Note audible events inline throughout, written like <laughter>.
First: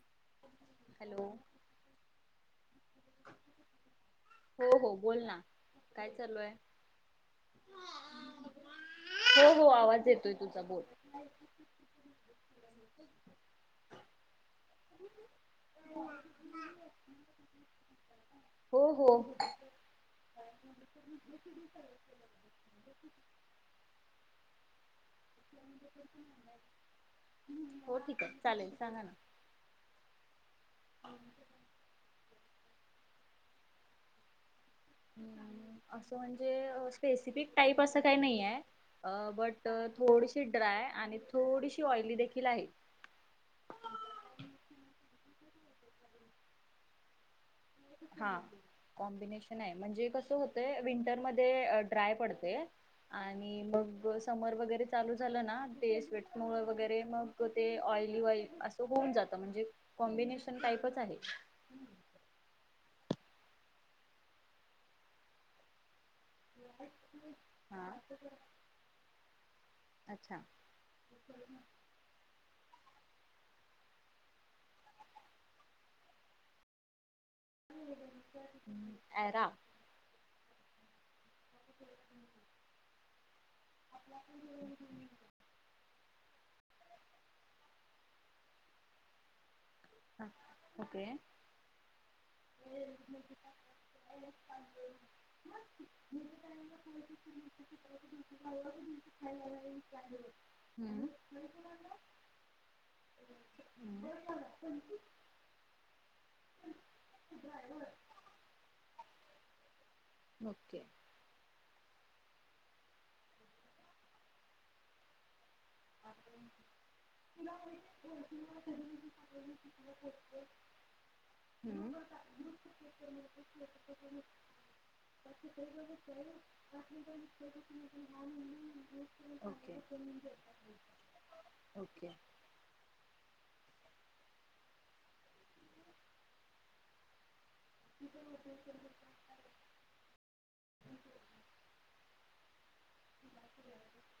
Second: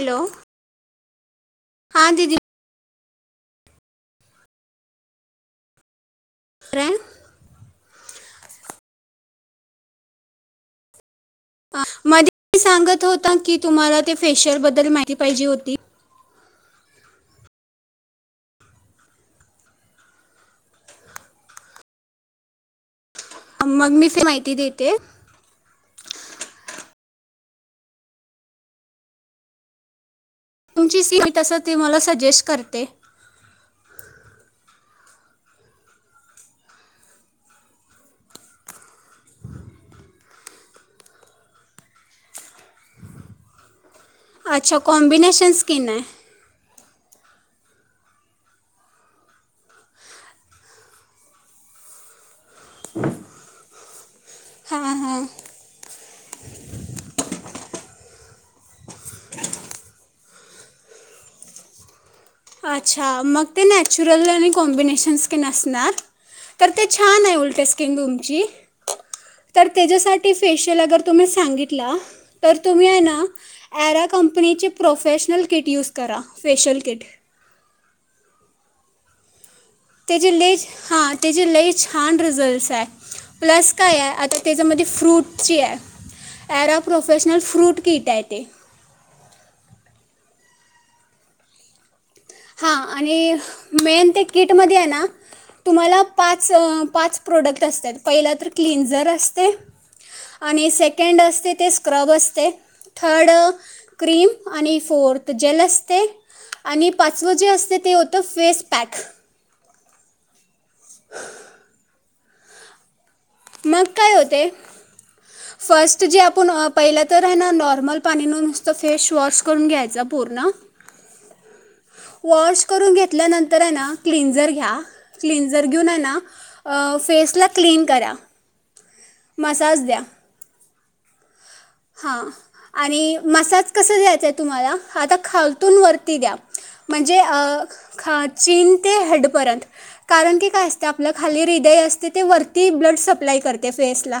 Hello hello हा दिदी हो हो बोल ना काय? चालू हाय बरं आहे. हो हो आवाज येतोय तुझा बोल हा मध्ये तूमी सांगत होता की तुम्हाला ते फेशीयलबद्ल तरी माहिती पाहिजे होती. हो हो मग मी ते माहिती देते. हो ठीक आहे चालेल सांगा ना. तुमची सिन असते तस ती मला सजेस्ट करते. असं म्हणजे स्पेसिफिक टाईप अस काही नाइये बट थोडीशी ड्राय आणि थोडीशी ऑइली देखील आहे. अच्छा कॉम्बिनेशन स्कीन हाय हा कॉम्बिनेशन हाय म्हणजे कस होतय विंटर मध्ये ड्राय पडते आणि मग समर वगेरे हां चालू झाल हां ना ते स्वेट मूळ वगेरे मग ते ऑइली ऑली अस होऊन जात म्हणजे कॉम्बिनेशन टाईपच आहे. च्छा मग ते नॅचरल आणि कॉम्बिनेशन स्किन असणार तर ते छान आहे उल्ट हा स्किन तुमची तर त्याच्यासाठी अच्छा फेशयल अगर तुम्ही सांगितला तर तुम्ही आहे ना ॲरा कंपनीचे प्रोफेशनल किट यूज करा फेशियल किट अँरा त्याची लईच हा त्याची लई छान रिझल्टस हाय प्लस काय हाय आता त्याच्यामध्ये फ्रूटची हाय अँराप्रोफेशनल फ्रूट कीट हाय ते ओके हा आणि मेन ते किटमध्ये हाय ना तुम्हाला पाच अ पाच प्रोडक्ट असत्यात. पहिला तर क्लीनझर असतय आणि सेकंड असतय ते स्क्रब असतय थर्ड क्रीम आणि नी फोर्थ जेल असतय आ पाचवं जे असतय ते होतं फेस पॅक ओके मग काय होतय? फर्स्ट जे आपण अ पहिलं तर हय ना नॉर्मल पाणीन नु नुसतं फेश वॉश करून घ्यायचा पूर्ण वॉश करून घेतल्यानंतर हय ना क्लिनजर घ्या क्लिनजर घेऊन हय ना फेसला क्लीन करा. ओके मसाज द्या. ओके हां आणि मसाज कस दयायचाय तुम्हाला आता खालतून वरती दया म्हणजे अ खाचीन ते हेडपर्यंत कारण की काय असत आपलं खाली हृदय असत ते वरती ब्लड सप्लाय करत फेसला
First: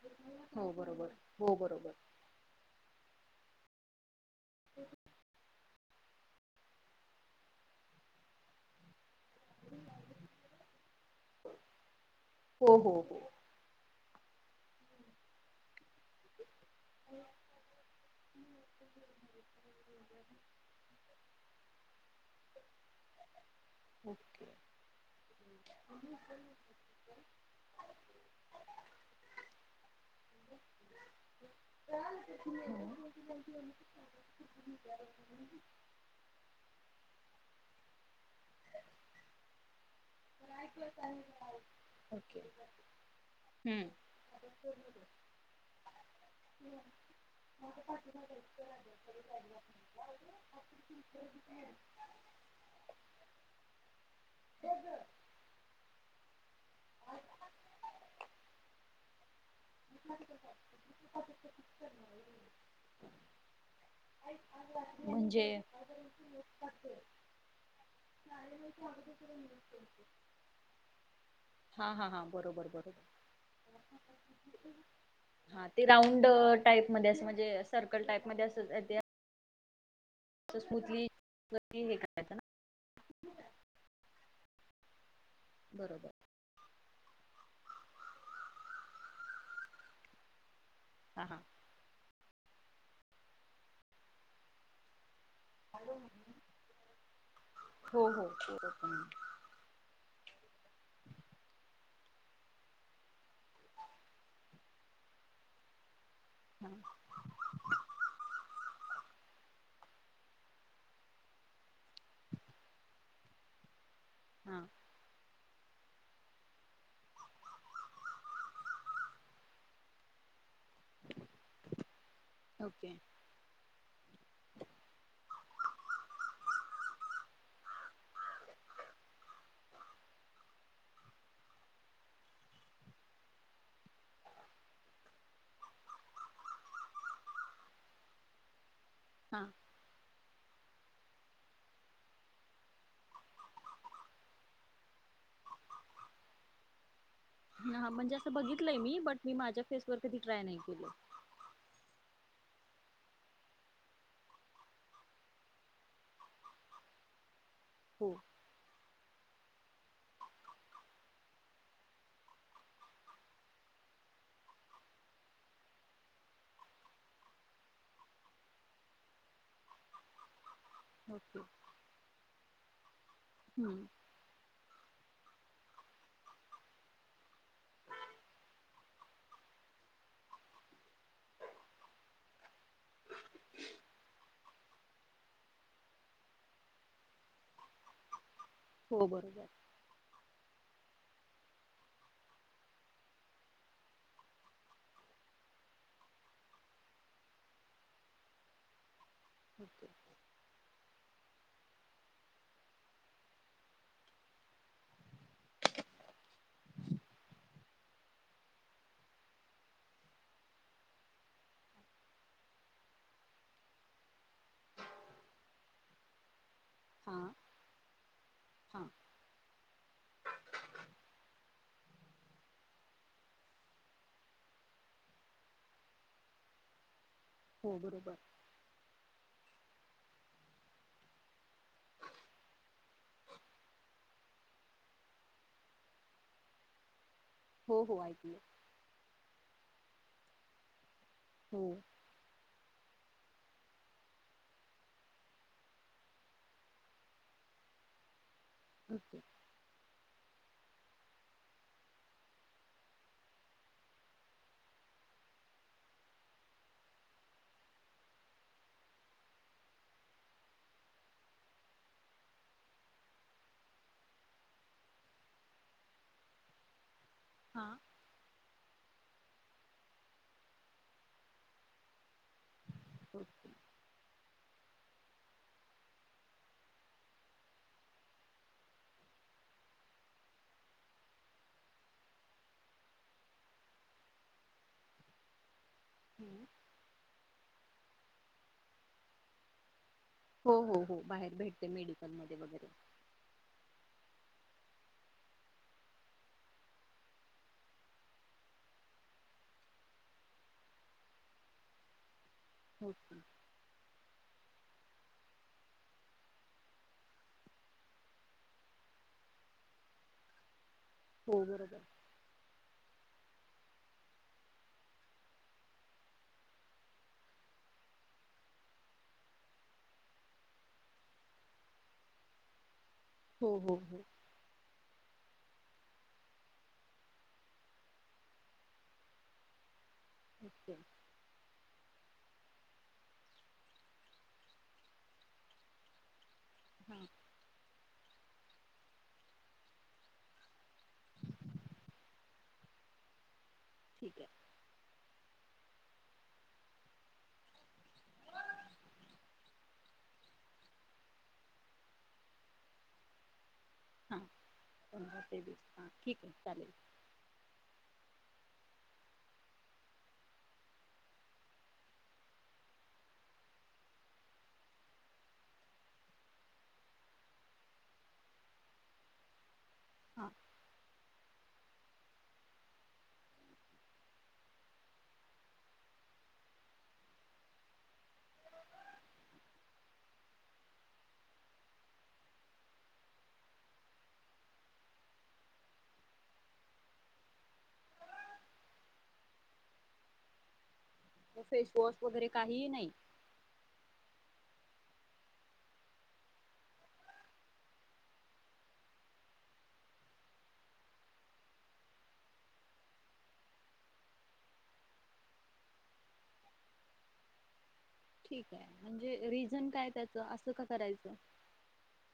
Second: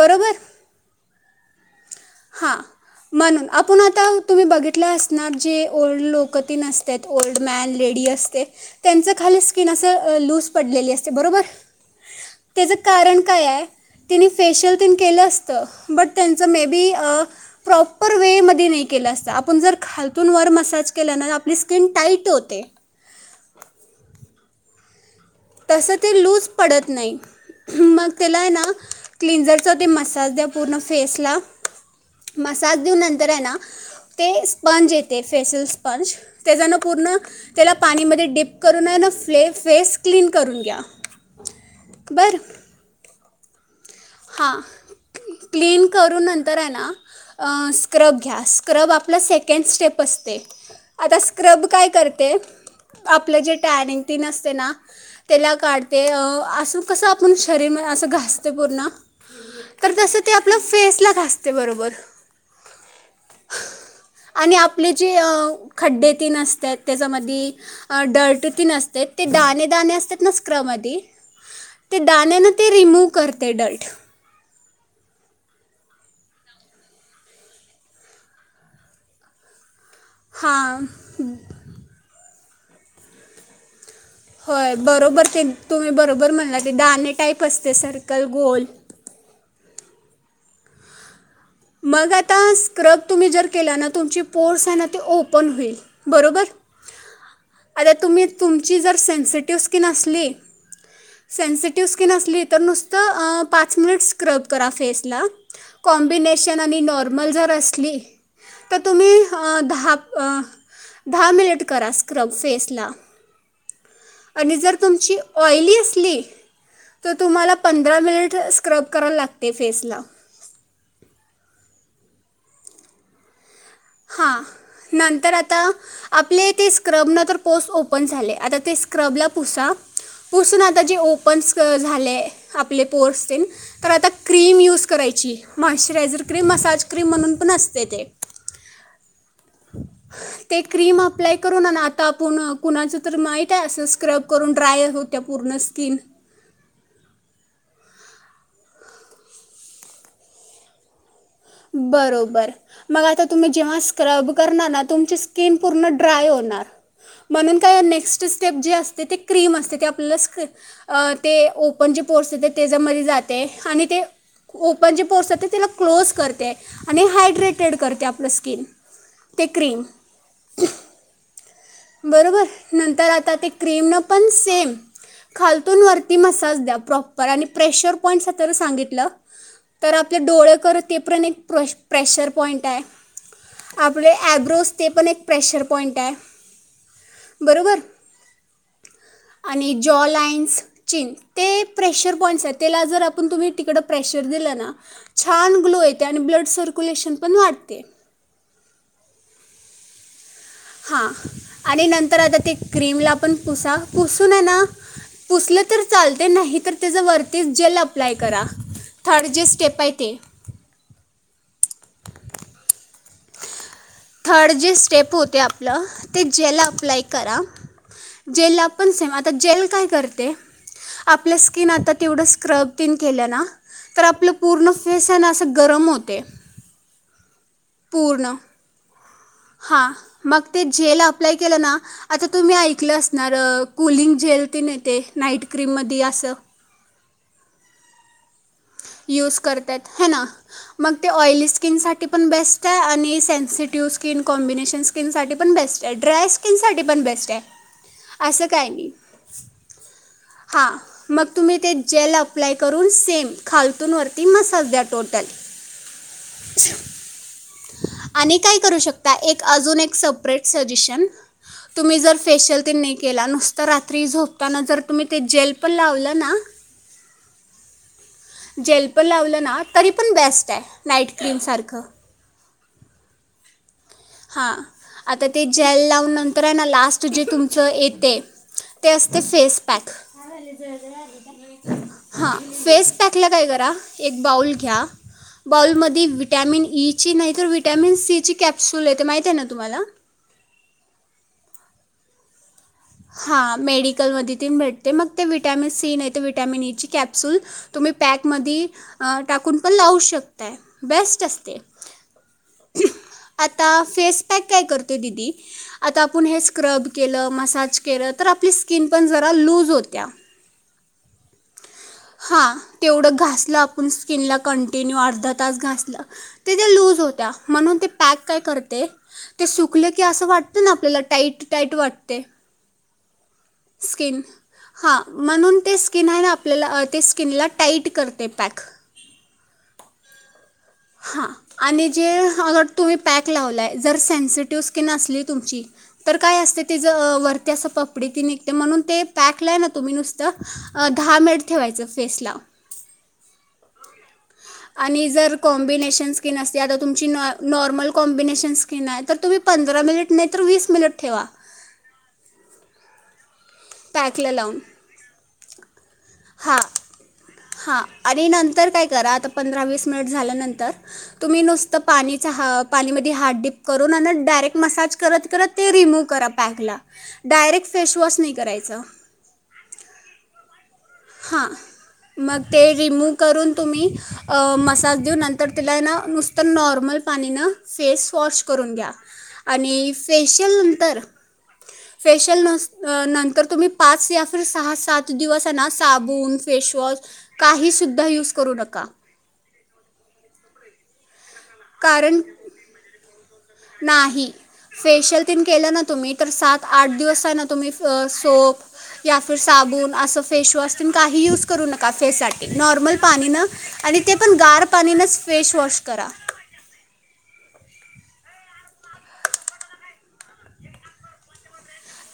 बरोबर हो बरोबर हो बरोबर हा म्हण अप पुन्हा त्याहून तुम्ही बघितल असणार जे ओल्ड लोक कठीन असत्यात ओल्ड मॅन लेडी असते त्यांच खाली स्किन अस अ लूज पडलेली असते बरोबर त्याच हो हो हो कारण काय आहे? तिने फेशियल तेन केलं असतं बट ते मे बी अ प्रॉप पर मेमध्ये नाही केलं असत आपण जर खालतून वर मसाज केल्यान आपली स्किन टाईट होते मूप्तिहायं तसं ते लूज पडत नाही मग त्याला आहे ना क्लिंजरचा ते मसाज द्या पूर्ण फेसला मसाज देऊन हं, नंतर आहे ना ते स्पंज येते फेसेसस्पंज फेशलस्पंज तेजान पूर्ण त्याला पाणीमध्ये डिप करून आहे ना फ्ले- फेस क्लीन करून घ्या ओके. हम्म हा क्लीन करून नंतर आहे ना स्क्रब घ्या स्क्रब आपला सेकेंड स्टेप असते आता स्क्रब काय करते आपलं जे टॅनिंग तेन असते ना त्याला काढते अ असं कसं आपण शरीर असं घासतो पूर्ण तर तसं ते आपलं फेसला घासते बरोबर आणि आपले जे म्हणजे खड्डे तेन असत्यात त्याच्यामध्ये डर्ट तेन असत्यात ते दाणे दाणे असतात ना स्क्रब मधी हा ते हा हा दाणे ना बरोबर ते बरोबर रिमूव्ह करते ते डर्ट हा ते राऊंड टाईप मध्ये असं म्हणजे सर्कल टाईप मध्ये अस त्याचे हा हे करायचं ना होय बरोबर ते तुम्ही बरोबर म्हणला ते दाणे टाईप असते सर्कल गोल हा हा मग आता स्क्रब तुम्ही जर केला ना तुमची पोर्स आहे ना ते ओपन पण होईल बरोबर आता हो तुम्ही हो तुमची हो जर सेन्सिटिव स्किन असली सेन्सिटिव्ह स्किन असली तर नुसत पाच मिनिटं स्क्रब करा फेसला कॉम्बिने नेशन हा आणि नॉर्मल जर असली तर तुम्ही ह दहा अ दहा मिनिट करा स्क्रब फेसला आणि हा जर तुमची ऑइली असली तर तुम्हाला पंधरा मिनिट स्क्रब करायला लागते फेसला ओके. हां नंतर आता आपले ते स्क्रबनं तर पोर्स ओपन झाले आता ते स्क्रबला पुसा पुसून आता जे ओपन स् झाले आपले पोर्स तेन तर आता क्रीम यूज करायची मॉइश्चरायझर क्रीम मसाज क्रीम म्हणून पण असते ते हा. ते क्रीम अप्लाय करून हाय ना, आता आपूण न कुणाचं तर माहीत हाय, असं स्क्रब करून ड्रायर होतिया पूर्ण स्किन न हा म्हणजे असं बघितलंय मी, बट मी माझ्या फेसवर कधी ट्राय नाही केल. बरोबर, मग आता तुम्ही जेव्हा स्क्रब करणार ना, तुमची स्किन पूर्ण ड्राय होणार. म्हणून काय? हो नेक्स्ट स्टेप जे असते ती क्रीम असते ते आपल्याला स्क ते ओपन जे पोर्स येते त्याच्यामध्ये जाते आणि ते ओपन जे पोर्स ये त्याला क्लोज कर ते आणि हायड्रेटेड करते आपलं स्किन ते क्रीम <inaudible> बरोबर नंतर आ आता ते हं. क्रीमन पण सेम खालतून वरती मसाज द्या प्रॉपर आणि प्रेशर पॉईंट अस तर सांगितलं तर आपले डोळे करत ते पण एक प्रे प्रेशर पॉईंट आहे. आपले आयब्रोज ते पण एक प्रेशर पॉईंट आहे. बरोबर हो बरोबर. आणि जॉ लाइन्स चीन ते प्रेशर पॉईंट्स आहेत तेला जर आपण तुम्ही तिकडं प्रेशर दिलं ना छान ग्लो येते आणि ब्लड सर्क्युलेशन पण वाढते. <inaudible> हां आणि नंतर आता ते क्रीमला पण पुसा पुसूून येना पुसलं तर चालते नाही तर त्याचं वरतीच जेल अप्लाय करा थर्ड जे स्टेप आहे ते थर्ड जे स्टेप होते आपलं ते ज्याला अप्लाय हां, करा जेलला हां. आता जेल काय करते आपल्या स्कि स्किन आता तेवढं स्क्रब तेन केलं ना तर आपलं पूर्ण फेस आहे ना असं गरम होते हो बरोबर पूर्ण हां मग ते जेल अप्लाय केलं ना आता तुम्ही ऐकलं असणार कुलिंग जेल तेन येते नाईट क्रीममध्ये असं हो हो ऐकलय युज करत्यात हाय ना मग ते ऑइली हो. स्किनसाठी पण बेस्ट स् आणि सेन्सिटिव्ह स्किन कॉम्बिनेशन स्किनसाठी पण बेस्ट आहे ड्राय स्किनसाठी पण बेस्ट आहे. असं काही नाई ओके. हा मग तुम्ही ते जेल अप्लाय करून सेम खालतून वरती मसाज द्या टोटल आणि काय करू शकता अजून एक सपरेट सजेशन तुम्ही जर फेशियल तेने केला नुसता रात्री झोपताना जर तुम्ही ते जेल पण लावलं ना हा जेल पण लावलं ना तरी पण बेस्ट आहे नाईट क्रीमसारखं <inaudible> हां आता ते जेल लावून नंतर आहे ना लास्ट जे तुमचं येते ते असते फेस पॅक हां फेस पॅकला काय करा एक बाऊल घ्या. बाउलमध्ये हं. विटॅमिन ई ची नाही तर विट विटामिन सी ची कॅप्सू ल येते माहितिये ना तुम्हाला? हो हो हो बाहेर भेटते मेडिकलमध्ये वगैरे हां मेडिकलमध्ये तीन भेटते मग ते विटॅमिन सी नाही तर विटॅमिन ईची कॅप्सूल तुम्ही पॅकमध्ये टाकून पण लावू शकताय बेस्ट असते. ओके. आता फेस पॅक काय करतोय दीदी आता आपण हे स्क्रब केलं मसाज केल तर आपली स्किन पण जरा लूज होत्या हो बरोबर. हा तेवढं घास ल आपण स्किनला कंटिन्यू अर्धा तास घासल तर ते लूज होत्या म्हणून ते पॅक काय करते ते सुकले की अस वाटते ना आपल्याला टाईट टाईट वाटते. हो, हो, हो. स्किन हा. म्हणून ते स्किन हाय ना आपल्याला, ते स्किनला टाईट करतय पॅक. ओके. हा आणि जे अ समजा, जर तुम्ही पॅक लावलाय, जर सेन्सिटिव्ह स्किन असली तुमची तर काय असतय तिज हां. वर? पपडी ते निघते म्हणून ते पॅकला हाय ना, तुम्ही नुसतं दहा मिनिट ठेवायचं फेसला ठीक आहे. आणि जर कॉम्बिनेशन स्किन असते. आता तुमची नॉर्म नॉर्मल कॉम्बिनेशन स्किन हाय, तर तुम्ही पंधरा मिनिट नाही तर, वीस मिनिट ठेवा. हां. पॅकला लावून ते हां ठीक आहे हा. चालेल. हा आणि नंतर तर काय करा आत पंधरा - वीस मिनिट झाल्यानंतर, तुम्ही नुसतं पाणीच हा पाण्यामध्ये हात डीप करून आन डायरेक्ट मसाज करत, करत ते रिमूव करा पॅकला. डायरेक्ट फेशवॉश नाही कराय च <inaudible> हा. हा. मग ते रिमूव करून तुम्ही मसाज देऊन, नंतर तेला हाय ना, नुसतं नॉर्मल पाणी ना फेस वॉश करून घ्या आणि फेशिअल नंतर, फेशिअल नस नंतर तुम्ही, पाच या फिर सहा सात दिवस आहे ना. साबून, फेशवॉश काही सुद्धा युज करू नका. मग फेसवॉश कारण वगैरे काहीही नाही. नाही फेशियल तेन केलं ना तुम्ही तर सात आठ दिवस आहे ना तुम्ही सोप या फिर साबुण असं फेशवॉश त काही यूज करू नका फेससाठी नॉर्मल पाणीनं आणि ते पण गार पाणीनच फेशवॉश करा. ठीक आहे म्हणजे रिझन काय त्याच असं का करायचं?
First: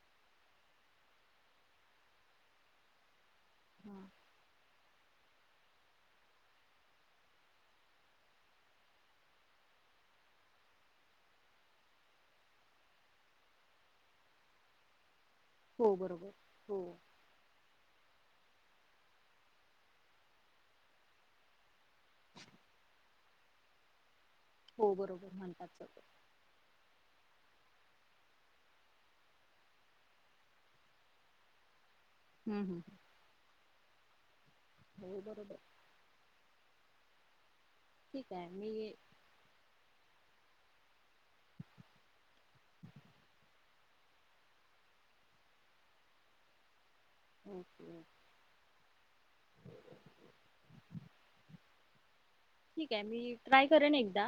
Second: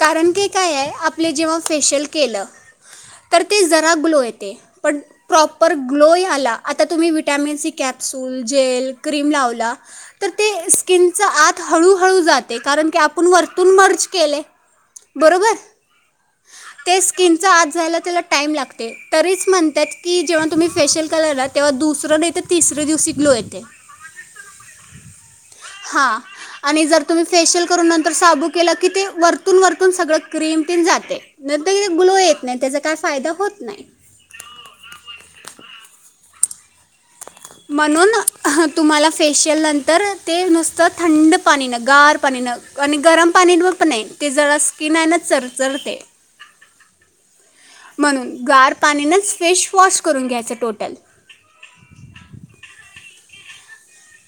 कारण कि काय आहे आपले जेव्हा फेशियल केलं. तर ते जरा हां. ग्लो येते पण प्रॉपर ग्लो आला आता तुम्ही vitamin C capsule gel cream लावला तर ते स्किनचा आत हळूहळू जाते कारण की आपण वरतून मर्ज केले. बरोबर हो बरोबर. हो. ते स्किनच्या आत जायला त्याला टाईम लागते तरीच म्हणतात की जेव्हा तुम्ही फेशियल केला ना तेव्हा दुसरं नाही तर तिसरऱ्या दिवशी ग्लो येते. हो बरोबर म्हणतात सगळे. हा आणि जर तुम्ही फेशियल नंतर शाबू केला की ते वर वरतुन सगळं क्रीम जाते नाही तर हे ग्लो येत नाही हं, त्याचा काय हं. फायदा होत नाही. बरोबर म्हणून ठीक आहे. मी तुम्हाला फेशियल नंतर ते नुसतं थंड पाणीन गार पाणीनं आणि गरम पाणी पण नाही ते जरा स्किन आहे ना चरचरते. ओके. म्हणून गार पाणीनंच फेशवॉश करून घ्यायचं टोटल. ठीक आहे मी ट्राय करेन एकदा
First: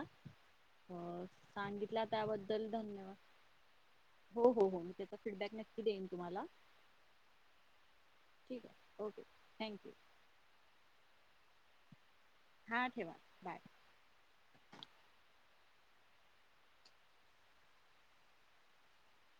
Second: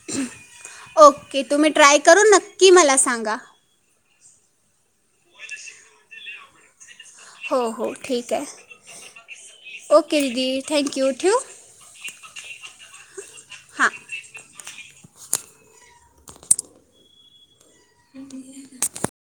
ओके तुम्ही ट्राय सांगितला करून त्याबद्दल नक्की मला धन्यवाद सांगा हो हो. हो हो मी त्याचा फीडबॅक नक्की देईन तुम्हाला. हो, हो ठीक आहे, ओके दिदी थँक्यू ठेऊ. हा ठेव. हा. <unintelligible>